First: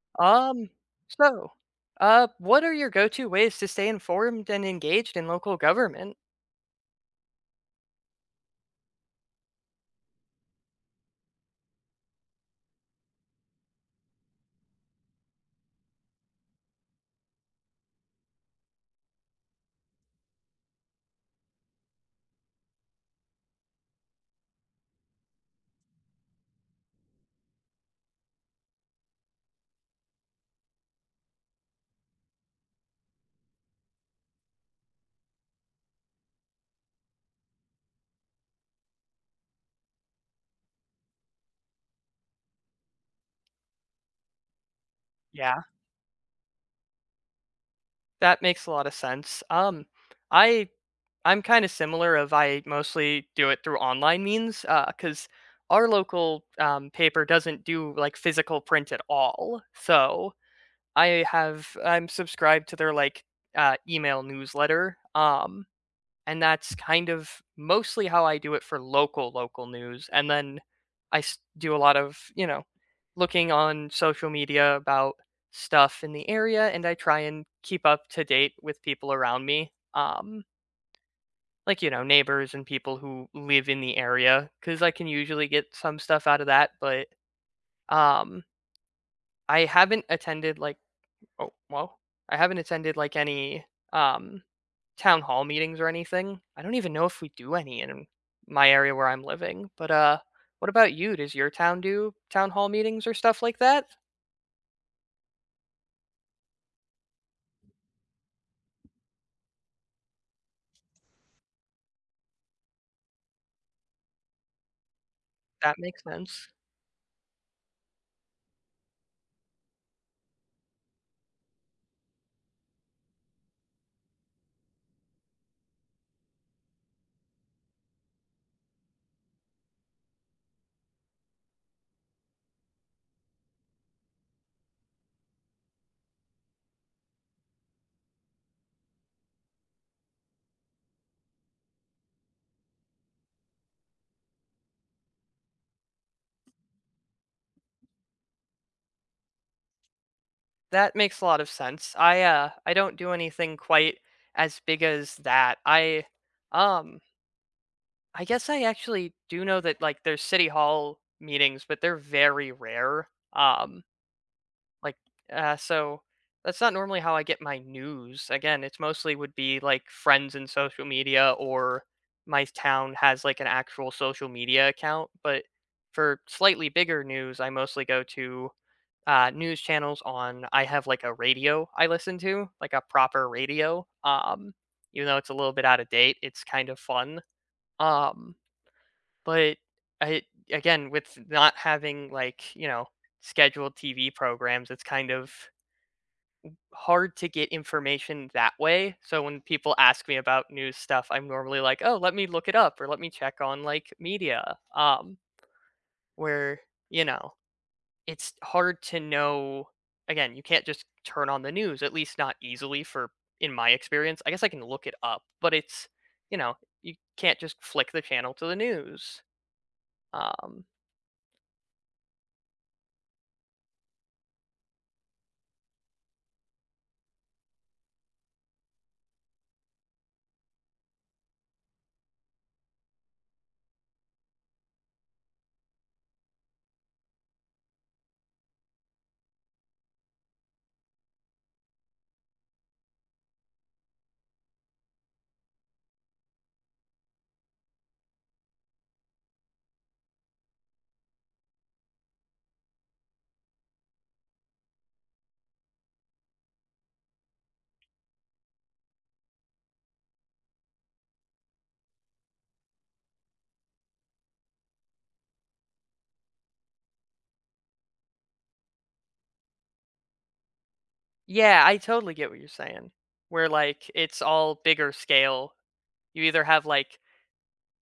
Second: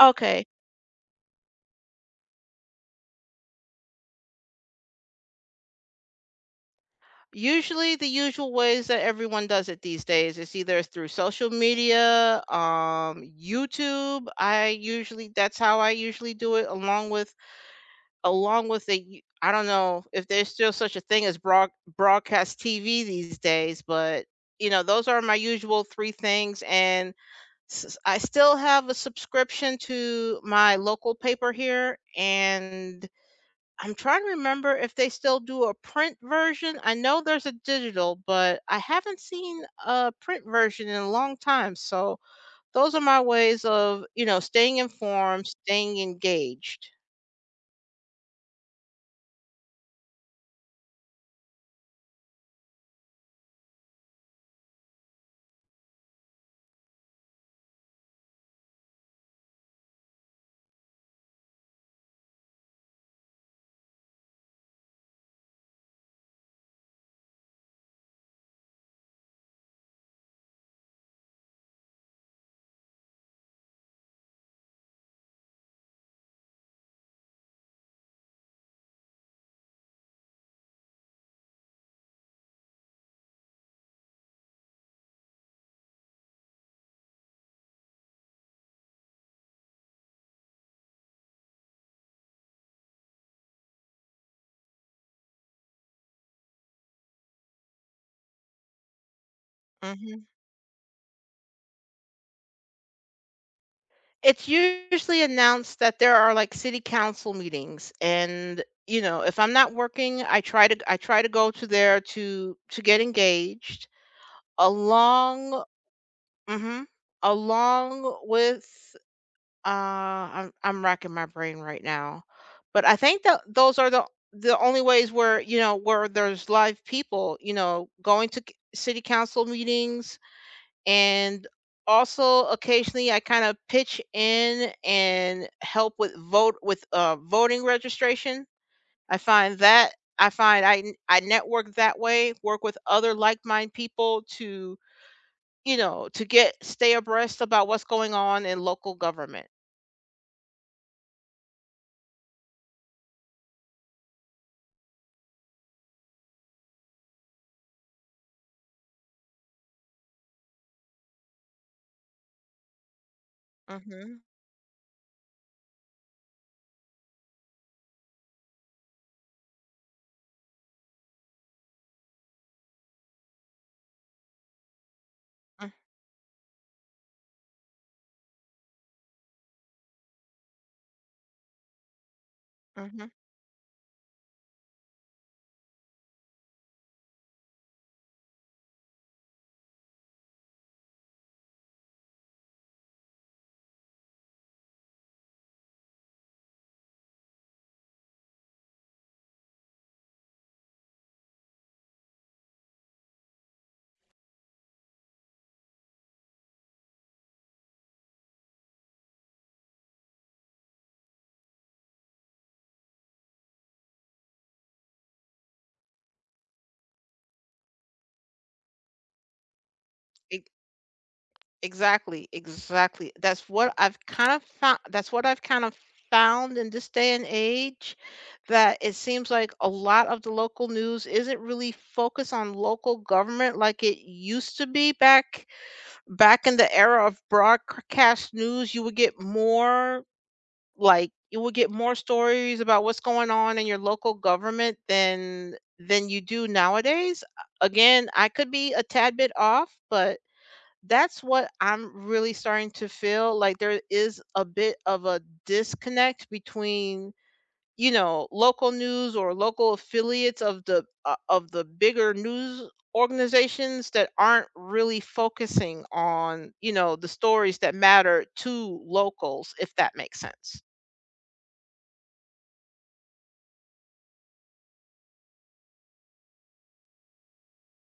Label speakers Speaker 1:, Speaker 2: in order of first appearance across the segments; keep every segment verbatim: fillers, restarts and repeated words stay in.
Speaker 1: Okay.
Speaker 2: Um, so, uh, what are your go-to ways to stay informed and engaged in local government?
Speaker 1: Usually, the usual ways that everyone does it these days is either through social media, um, YouTube. I usually that's how I usually do it, along with along with the y- I don't know if there's still such a thing as broad, broadcast T V these days, but you know those are my usual three things, and s- I still have a subscription to my local paper here, and I'm trying to remember if they still do a print version. I know there's a digital, but I haven't seen a print version in a long time. So those are my ways of, you know, staying informed,
Speaker 2: Yeah,
Speaker 1: staying engaged.
Speaker 2: that makes a lot of sense. Um, I I'm kind of similar of I mostly do it through online means uh, cuz our local um, paper doesn't do like physical print at all. So, I have I'm subscribed to their like uh, email newsletter. Um, and that's kind of mostly how I do it for local local news. And then I s- do a lot of you know looking on social media about stuff in the area, and I try and keep up to date with people around me, um, like you know neighbors and people who live in the area, because I can usually get some stuff out of that. But um, I haven't attended like Oh, well, I haven't attended, like, any, um, town hall meetings or anything. I don't even know if we do any in my area where I'm living, but, uh,
Speaker 1: Mhm.
Speaker 2: what about you? Does your town do town hall meetings or stuff like that?
Speaker 1: It's usually announced that there are like city council meetings, and you know, if I'm not working, I try to I try to go to there to to get engaged along,
Speaker 2: That makes sense.
Speaker 1: mhm, along with Uh, I'm I'm racking my brain right now, but I think that those are the the only ways where, you know, where there's live people, you know, going to c- city council meetings, and also occasionally I kind of pitch in and help with vote with uh voting registration. I find that I find I n- I network that way, work with other like-minded people to, you know, to get stay abreast about what's going on in local government.
Speaker 2: That makes a lot of sense. I, uh, I don't do anything quite as big as that. I, um, I guess I actually do know that, like, there's city hall meetings, but they're very rare. Um
Speaker 1: Mhm.
Speaker 2: Like, uh, so that's not normally how I get my news. Again, it's mostly would be like friends and social media or my town has like an actual social media account. But
Speaker 1: Mm,
Speaker 2: for slightly bigger news, I mostly go to uh, news channels on. I have like a radio I listen to, like a
Speaker 1: mhm.
Speaker 2: proper radio. Um, even though it's a little bit out of date, it's kind of fun. Um, but I Again with not having like you know scheduled T V programs, it's kind of hard to get information that way. So when people ask me about news stuff, I'm normally like, "Oh, let me look it up or let me check on like media." Um where, you know, it's hard to know again, you can't just turn on the news, at least not easily for in my experience. I guess I can look it up, but it's, you know, you can't just flick the channel to the news.
Speaker 1: E
Speaker 2: Um
Speaker 1: Exactly, exactly. That's what I've kind of found. That's what I've kind of found in this day and age, that it seems like a lot of the local news isn't really focused on local government like it used to be back back in the era of broadcast news. You would get more Like you would get more stories about what's going on in your local government than than you do nowadays. Again, I could be a tad bit off, but that's what I'm really starting to feel, like there is a bit of a disconnect between, you know, local news or local affiliates of the uh, of the bigger news organizations that aren't really focusing on, you know, the stories that matter to locals, if that makes sense.
Speaker 2: yeah, I totally get what you're saying. Where like it's all bigger scale. You either have like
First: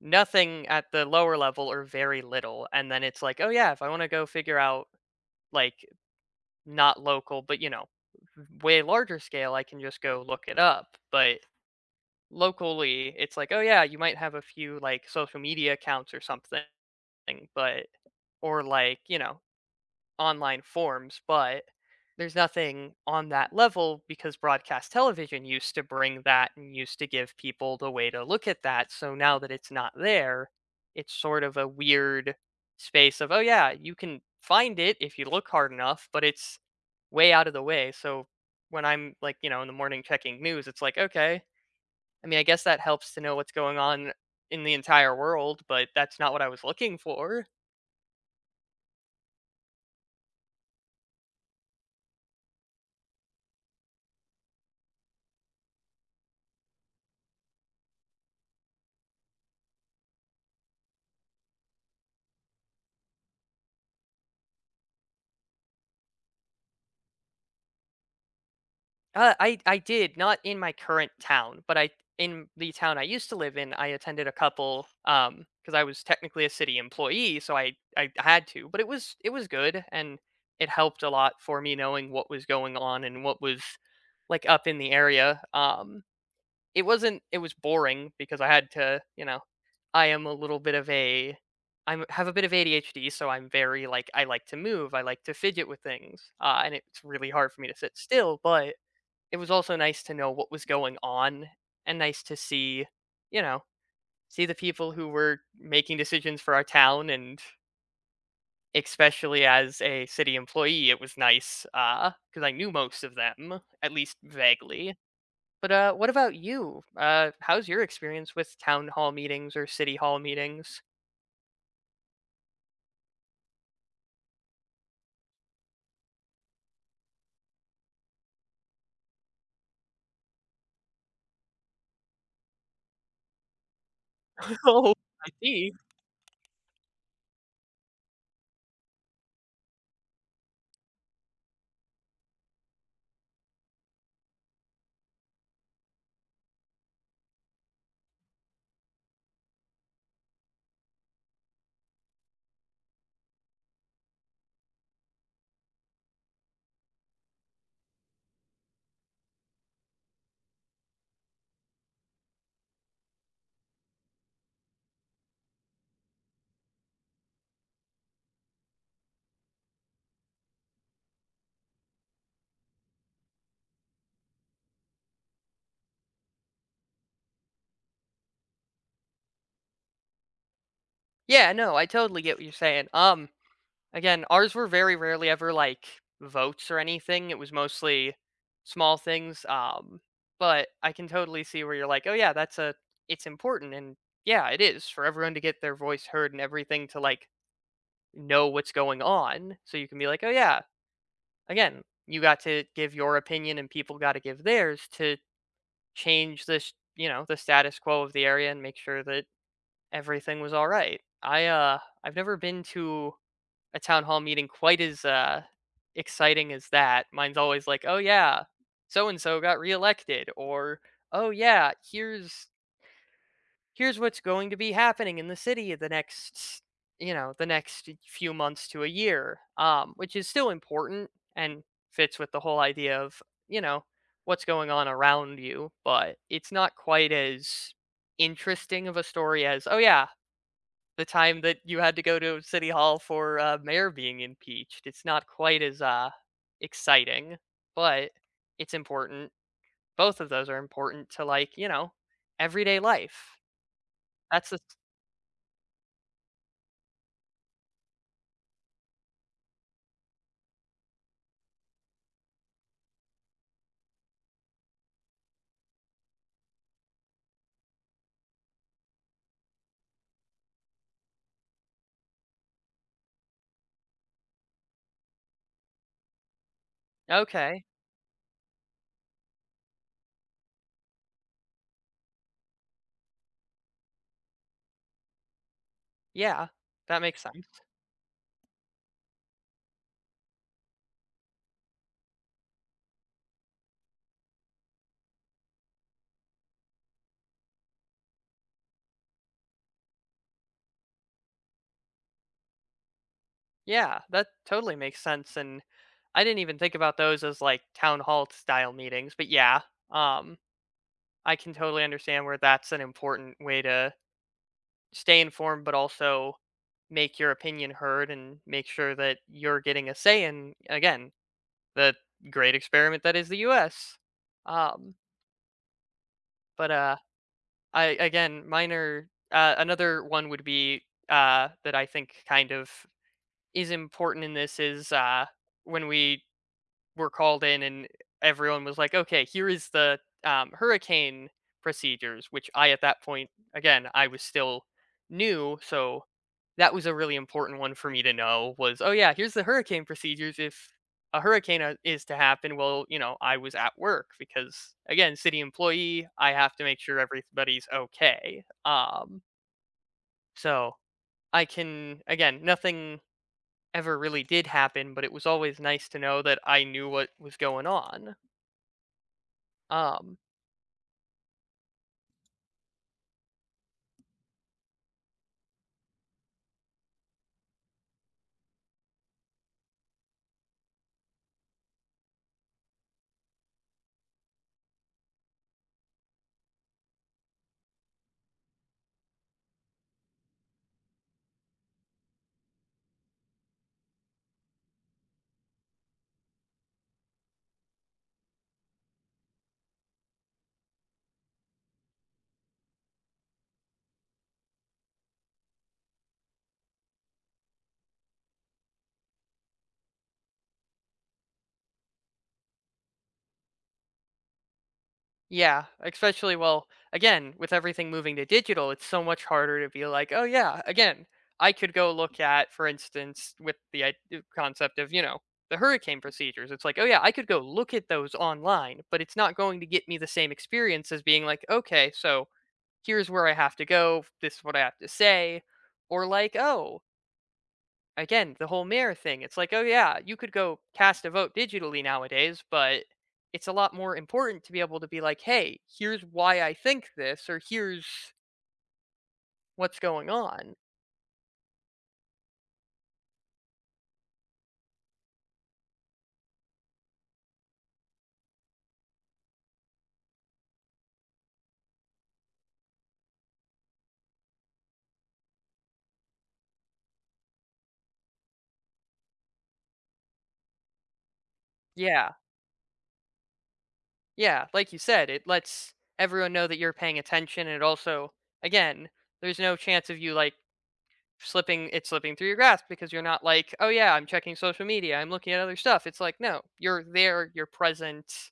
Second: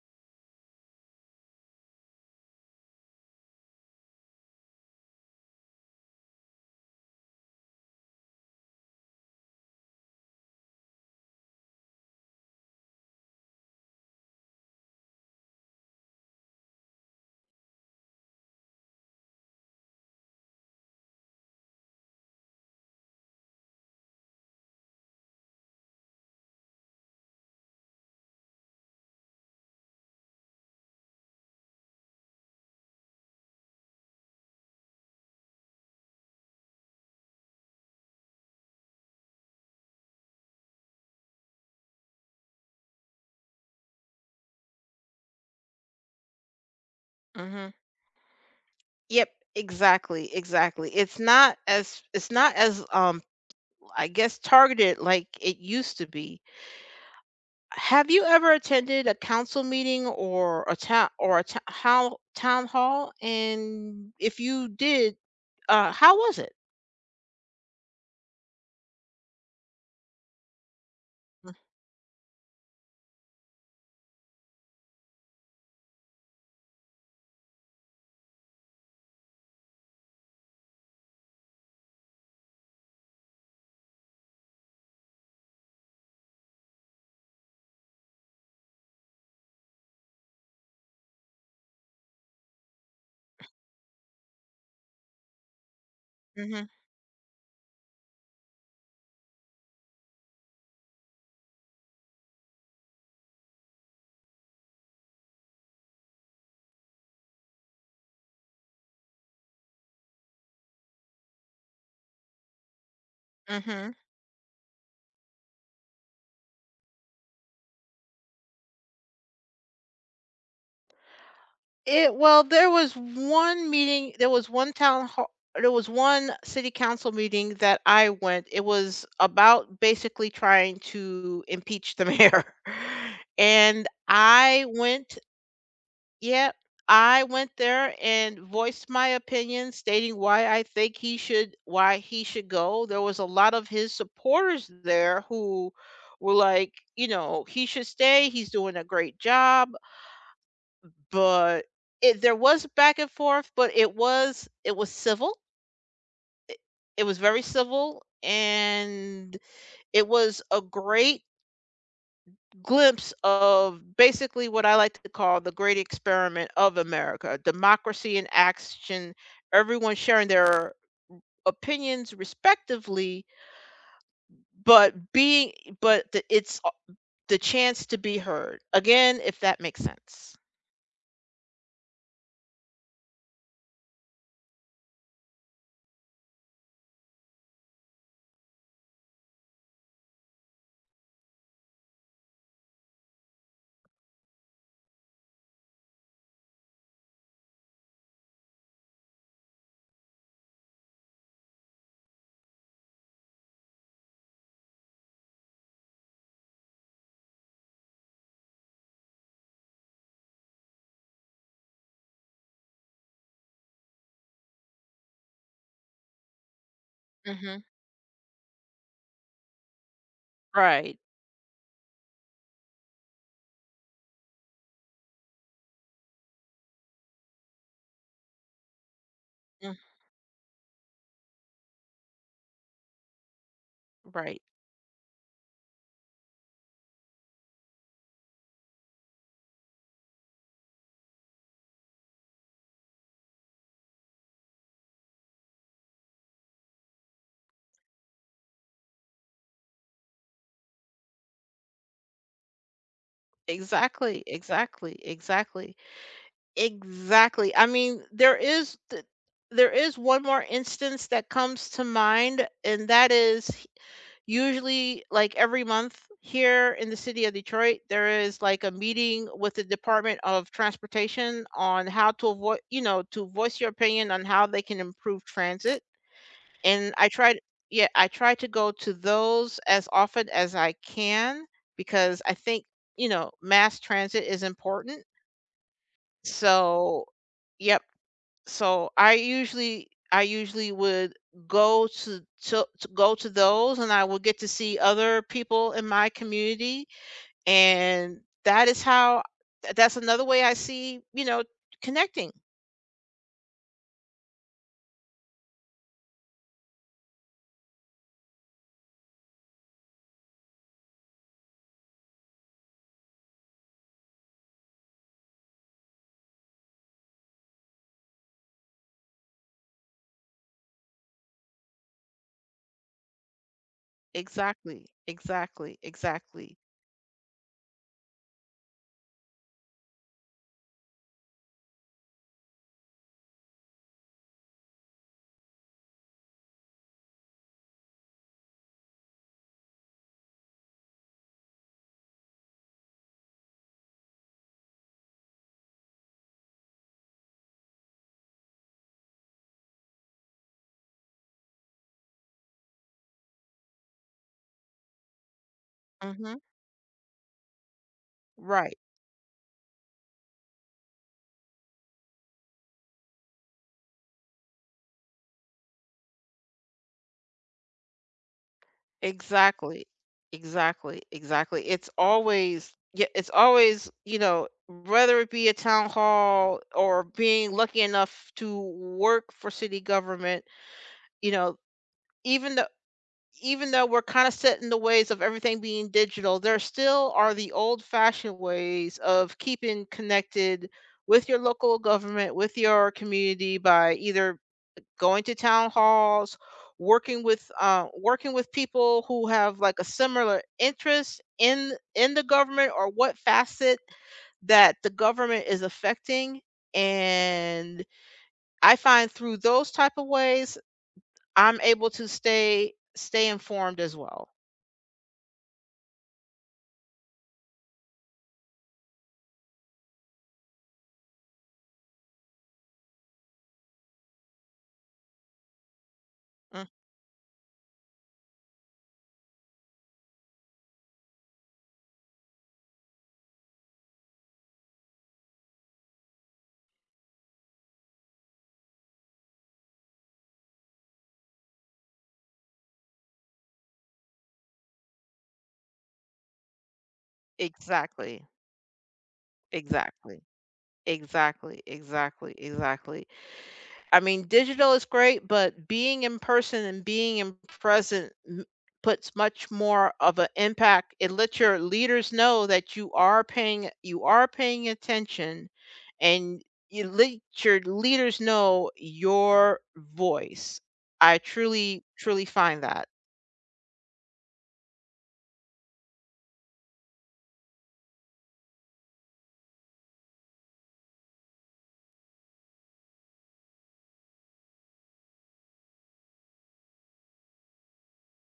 Speaker 2: nothing at the lower level or very little and then it's like, oh yeah, if I want to go figure out like not local but you know way larger scale I can just go look it up, but locally it's like, oh yeah, you might have a few like social media accounts or something, but or like you know online forms, but there's nothing on that level because broadcast television used to bring that and used to give people the way to look at that. So now that it's not there, it's sort of a weird space of, oh, yeah, you can find it if you look hard enough, but it's way out of the way. So when I'm like, you know, in the morning checking news, it's like, okay, I mean, I guess that helps to know what's going on in the entire world, but that's not what I was looking for.
Speaker 1: Mm-hmm. Yep, exactly, exactly. It's not as it's not as um I guess targeted like it used to be. Have you ever attended a council meeting or a town or a to- how town hall? And if you did, uh, how was it?
Speaker 2: Uh, I I did, not in my current town, but I in the town I used to live in, I attended a couple, um, because I was technically a city employee, so I I had to, but it was it was good, and it helped a lot for me knowing what was going on and what was, like, up in the area, um, it wasn't it was boring because I had to, you know, I am a little bit of a I have a bit of A D H D, so I'm very, like, I like to move, I like to fidget with things, uh,
Speaker 1: Mm-hmm.
Speaker 2: and it's really hard for me to sit still, but it was also nice to know what was going on and nice to see, you know, see the people who were making decisions for our town, and especially as a city employee it was nice uh because I knew most of them
Speaker 1: Mm-hmm.
Speaker 2: at least vaguely. But uh what about you? Uh how's your experience with town hall meetings or city hall meetings?
Speaker 1: It well, there was one meeting. There was one town hall. There was one city council meeting that I went. It was about basically trying to impeach the mayor, and I
Speaker 2: Oh,
Speaker 1: went.
Speaker 2: I see.
Speaker 1: Yep, I went there and voiced my opinion, stating why I think he should why he should go. There was a lot of his supporters there who were like, you know, he should stay. He's doing a great job, but it, there was back and forth, but it was it was civil. It was very civil, and it was a great glimpse of basically what I like to call the great experiment of America democracy in action, everyone sharing their opinions respectively, but being, but the, it's a- the chance to be heard. Again, if that makes sense.
Speaker 2: Yeah, no, I totally get what you're saying. um Again, ours were very rarely ever like votes or anything. It was mostly small things. Um, but I can totally see where you're like, oh yeah, that's a it's important, and yeah, it is for everyone to get their voice heard and everything to like know what's going on. So you can be like, oh yeah, again, you got to give your opinion and people got to give theirs to change this, you know, the status quo of the area and make sure that everything was all right. I uh I've never been to a town hall meeting quite as uh, exciting as that. Mine's
Speaker 1: Hmm.
Speaker 2: always like, "Oh yeah, so and so got reelected," or
Speaker 1: Right.
Speaker 2: "Oh yeah, here's here's what's going to be happening in the city the next, you know, the next few months to a year,"
Speaker 1: Mm,
Speaker 2: um, which is still important and fits with the whole idea of you know
Speaker 1: right.
Speaker 2: what's going on around you, but it's not quite as interesting of a story as, "Oh yeah, the time that you had to go to City Hall for uh, mayor being impeached." It's not quite as uh, exciting, but it's important. Both of those are important to like you know everyday life.
Speaker 1: Exactly.
Speaker 2: That's the
Speaker 1: Exactly. Exactly. Exactly. I mean, there is th- there is one more instance that comes to mind, and that is usually like every month here in the city of Detroit, there is like a meeting with the Department of Transportation on how to avoid, you know, to voice your opinion on how they can improve transit. And I tried,
Speaker 2: Okay.
Speaker 1: yeah, I try to go to those as often as I can because I think, you know, mass transit is important.
Speaker 2: Yeah, that
Speaker 1: So,
Speaker 2: makes sense.
Speaker 1: yep, so I usually I usually would go to, to to go to those and I would get to see other people in my community, and that is how th- that's another way I see, you know, connecting.
Speaker 2: Yeah, that totally makes sense. And I didn't even think about those as like town hall style meetings, but yeah, um, I can totally understand where that's an important way to stay informed, but also make your opinion heard and make sure that you're getting a say in again the great experiment that is the U S.
Speaker 1: Exactly.
Speaker 2: Um,
Speaker 1: Exactly. Exactly.
Speaker 2: but uh, I Again, minor, uh, another one would be uh, that I think kind of is important in this is, uh, when we were called in and everyone was like, okay, here is the um, hurricane procedures, which I at that point again I was still new, so that was a really important one for me to know, was, "Oh, yeah, here's the hurricane procedures if a hurricane, uh, is to happen." Well, you know, I was at work because, again, city employee, I
Speaker 1: Mhm.
Speaker 2: have to make sure everybody's okay.
Speaker 1: Right.
Speaker 2: Um, so I can again, nothing ever really did happen, but it was always nice to know that I knew what was going on.
Speaker 1: Exactly.
Speaker 2: Um
Speaker 1: Exactly, exactly. It's always, yeah, it's always, you know, whether it be a town hall or being lucky enough to work for city government, you know, even though even though we're kind of set in the ways of everything being digital, there still are the old-fashioned ways of keeping connected with your local government, with your community by either going to town halls, working with uh, working with people who have like a similar interest in in the government or what facet that the government is affecting. And I find through those type of ways, I'm able to stay stay informed as well.
Speaker 2: Yeah, especially, well, again, with everything moving to digital, it's so much harder to be like, "Oh yeah, again, I could go look at, for instance, with the i- uh, concept of, you know, the hurricane procedures." It's
Speaker 1: Mm,
Speaker 2: like, "Oh yeah, I could go look at those online," but it's not going to get me the same experience as being like, "Okay, so here's where I have to go, this is what I have to say," or like, "Oh, again, the whole mayor thing, it's like, oh yeah, you could go cast a vote digitally nowadays, but it's a lot more important to be able to be like, hey, here's why I think this, or here's
Speaker 1: exactly.
Speaker 2: what's going
Speaker 1: Exactly.
Speaker 2: on."
Speaker 1: Exactly. Exactly. Exactly. I mean, digital is great, but being in person and being in present m- puts much more of an impact. It lets your leaders know that you are paying you are paying attention, and you let your leaders know your voice. I truly,
Speaker 2: Yeah,
Speaker 1: truly find that
Speaker 2: yeah, like you said, it lets everyone know that you're paying attention. And it also, again, there's no chance of you like slipping it slipping through your grasp because you're not like, oh yeah, I'm checking social media, I'm looking at other stuff. It's like, no, you're there, you're present,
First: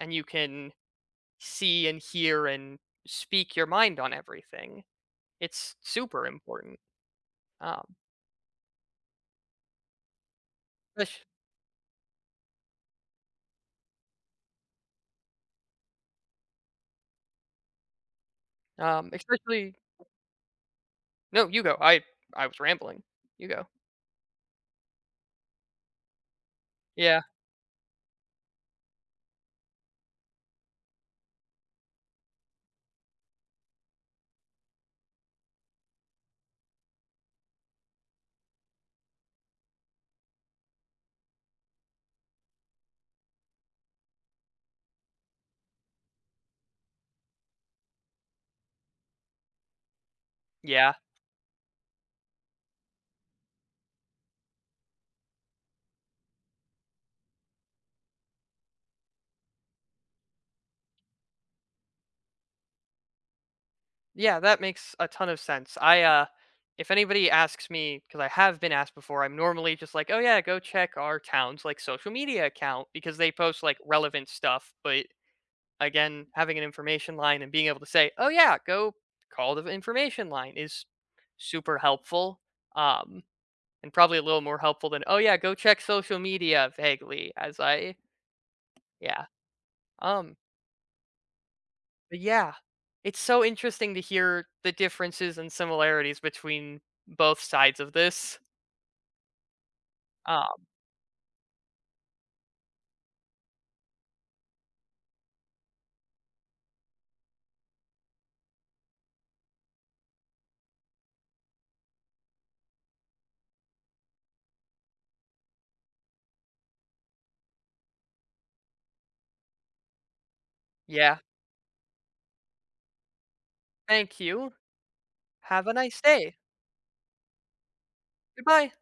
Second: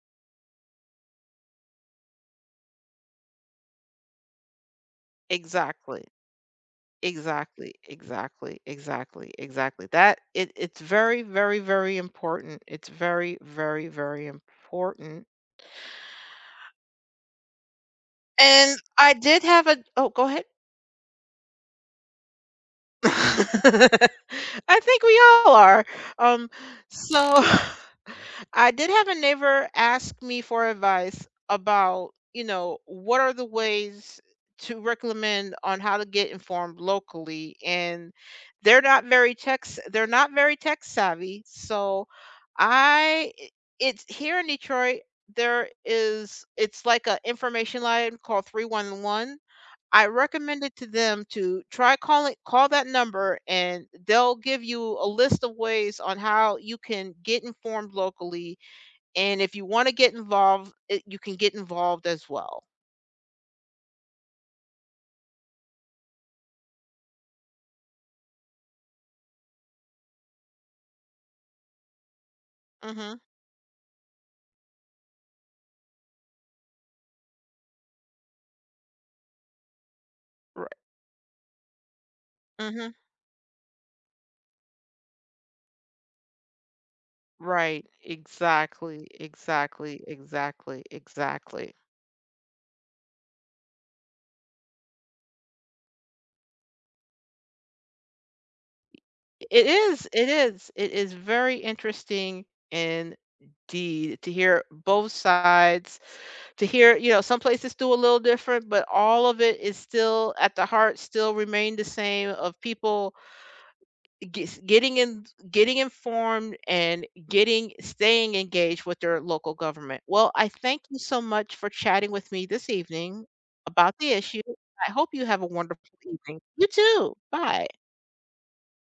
Speaker 2: and you can see and hear and speak your mind on everything. It's
Speaker 1: exactly,
Speaker 2: super important.
Speaker 1: exactly,
Speaker 2: Um,
Speaker 1: exactly, exactly, exactly. That it, it's
Speaker 2: espec
Speaker 1: very, very, very important. It's very, very, very important. And
Speaker 2: um,
Speaker 1: I did have
Speaker 2: especially
Speaker 1: a oh, go ahead.
Speaker 2: No, you go. I I was rambling. You go.
Speaker 1: I think we all are. Um,
Speaker 2: Yeah.
Speaker 1: so I did have a neighbor ask me for advice about, you know, what are the ways to recommend on how to get informed locally. And they're not very tech s- they're not very tech savvy. So I i- it's here in Detroit, there is it's like a information line called three one one. I recommended to
Speaker 2: Yeah.
Speaker 1: them to try calling call that number and they'll give you a list of ways on how you can get informed locally, and if you want to get involved, it, you can get involved as well.
Speaker 2: Yeah, that makes a ton of sense. I, uh if anybody asks me, because I have been asked before, I'm normally just like, "Oh, yeah, go check our town's, like, social media account," because
Speaker 1: Mhm.
Speaker 2: they post, like, relevant stuff, but again, having an information line and being able to say, "Oh yeah, go call the information line"
Speaker 1: Right.
Speaker 2: is super helpful.
Speaker 1: Mhm.
Speaker 2: Um, and probably a little more helpful than, "Oh yeah, go check social media vaguely," as
Speaker 1: Right.
Speaker 2: I
Speaker 1: Exactly.
Speaker 2: yeah.
Speaker 1: Exactly.
Speaker 2: Um,
Speaker 1: Exactly. Exactly.
Speaker 2: but Yeah, it's so interesting to hear the differences and similarities between both sides of this.
Speaker 1: It is it
Speaker 2: Um,
Speaker 1: is it is very interesting indeed to hear both sides, to hear, you know, some places do a little different, but all of it is still at the heart, still remain the same of people ges- getting in, getting informed and getting, staying engaged with their local government. Well, I thank you
Speaker 2: yeah.
Speaker 1: so much for chatting with me this evening about the
Speaker 2: Thank
Speaker 1: issue.
Speaker 2: you.
Speaker 1: I hope you have a
Speaker 2: Have a
Speaker 1: wonderful
Speaker 2: nice day.
Speaker 1: evening. You too. Bye.
Speaker 2: Goodbye.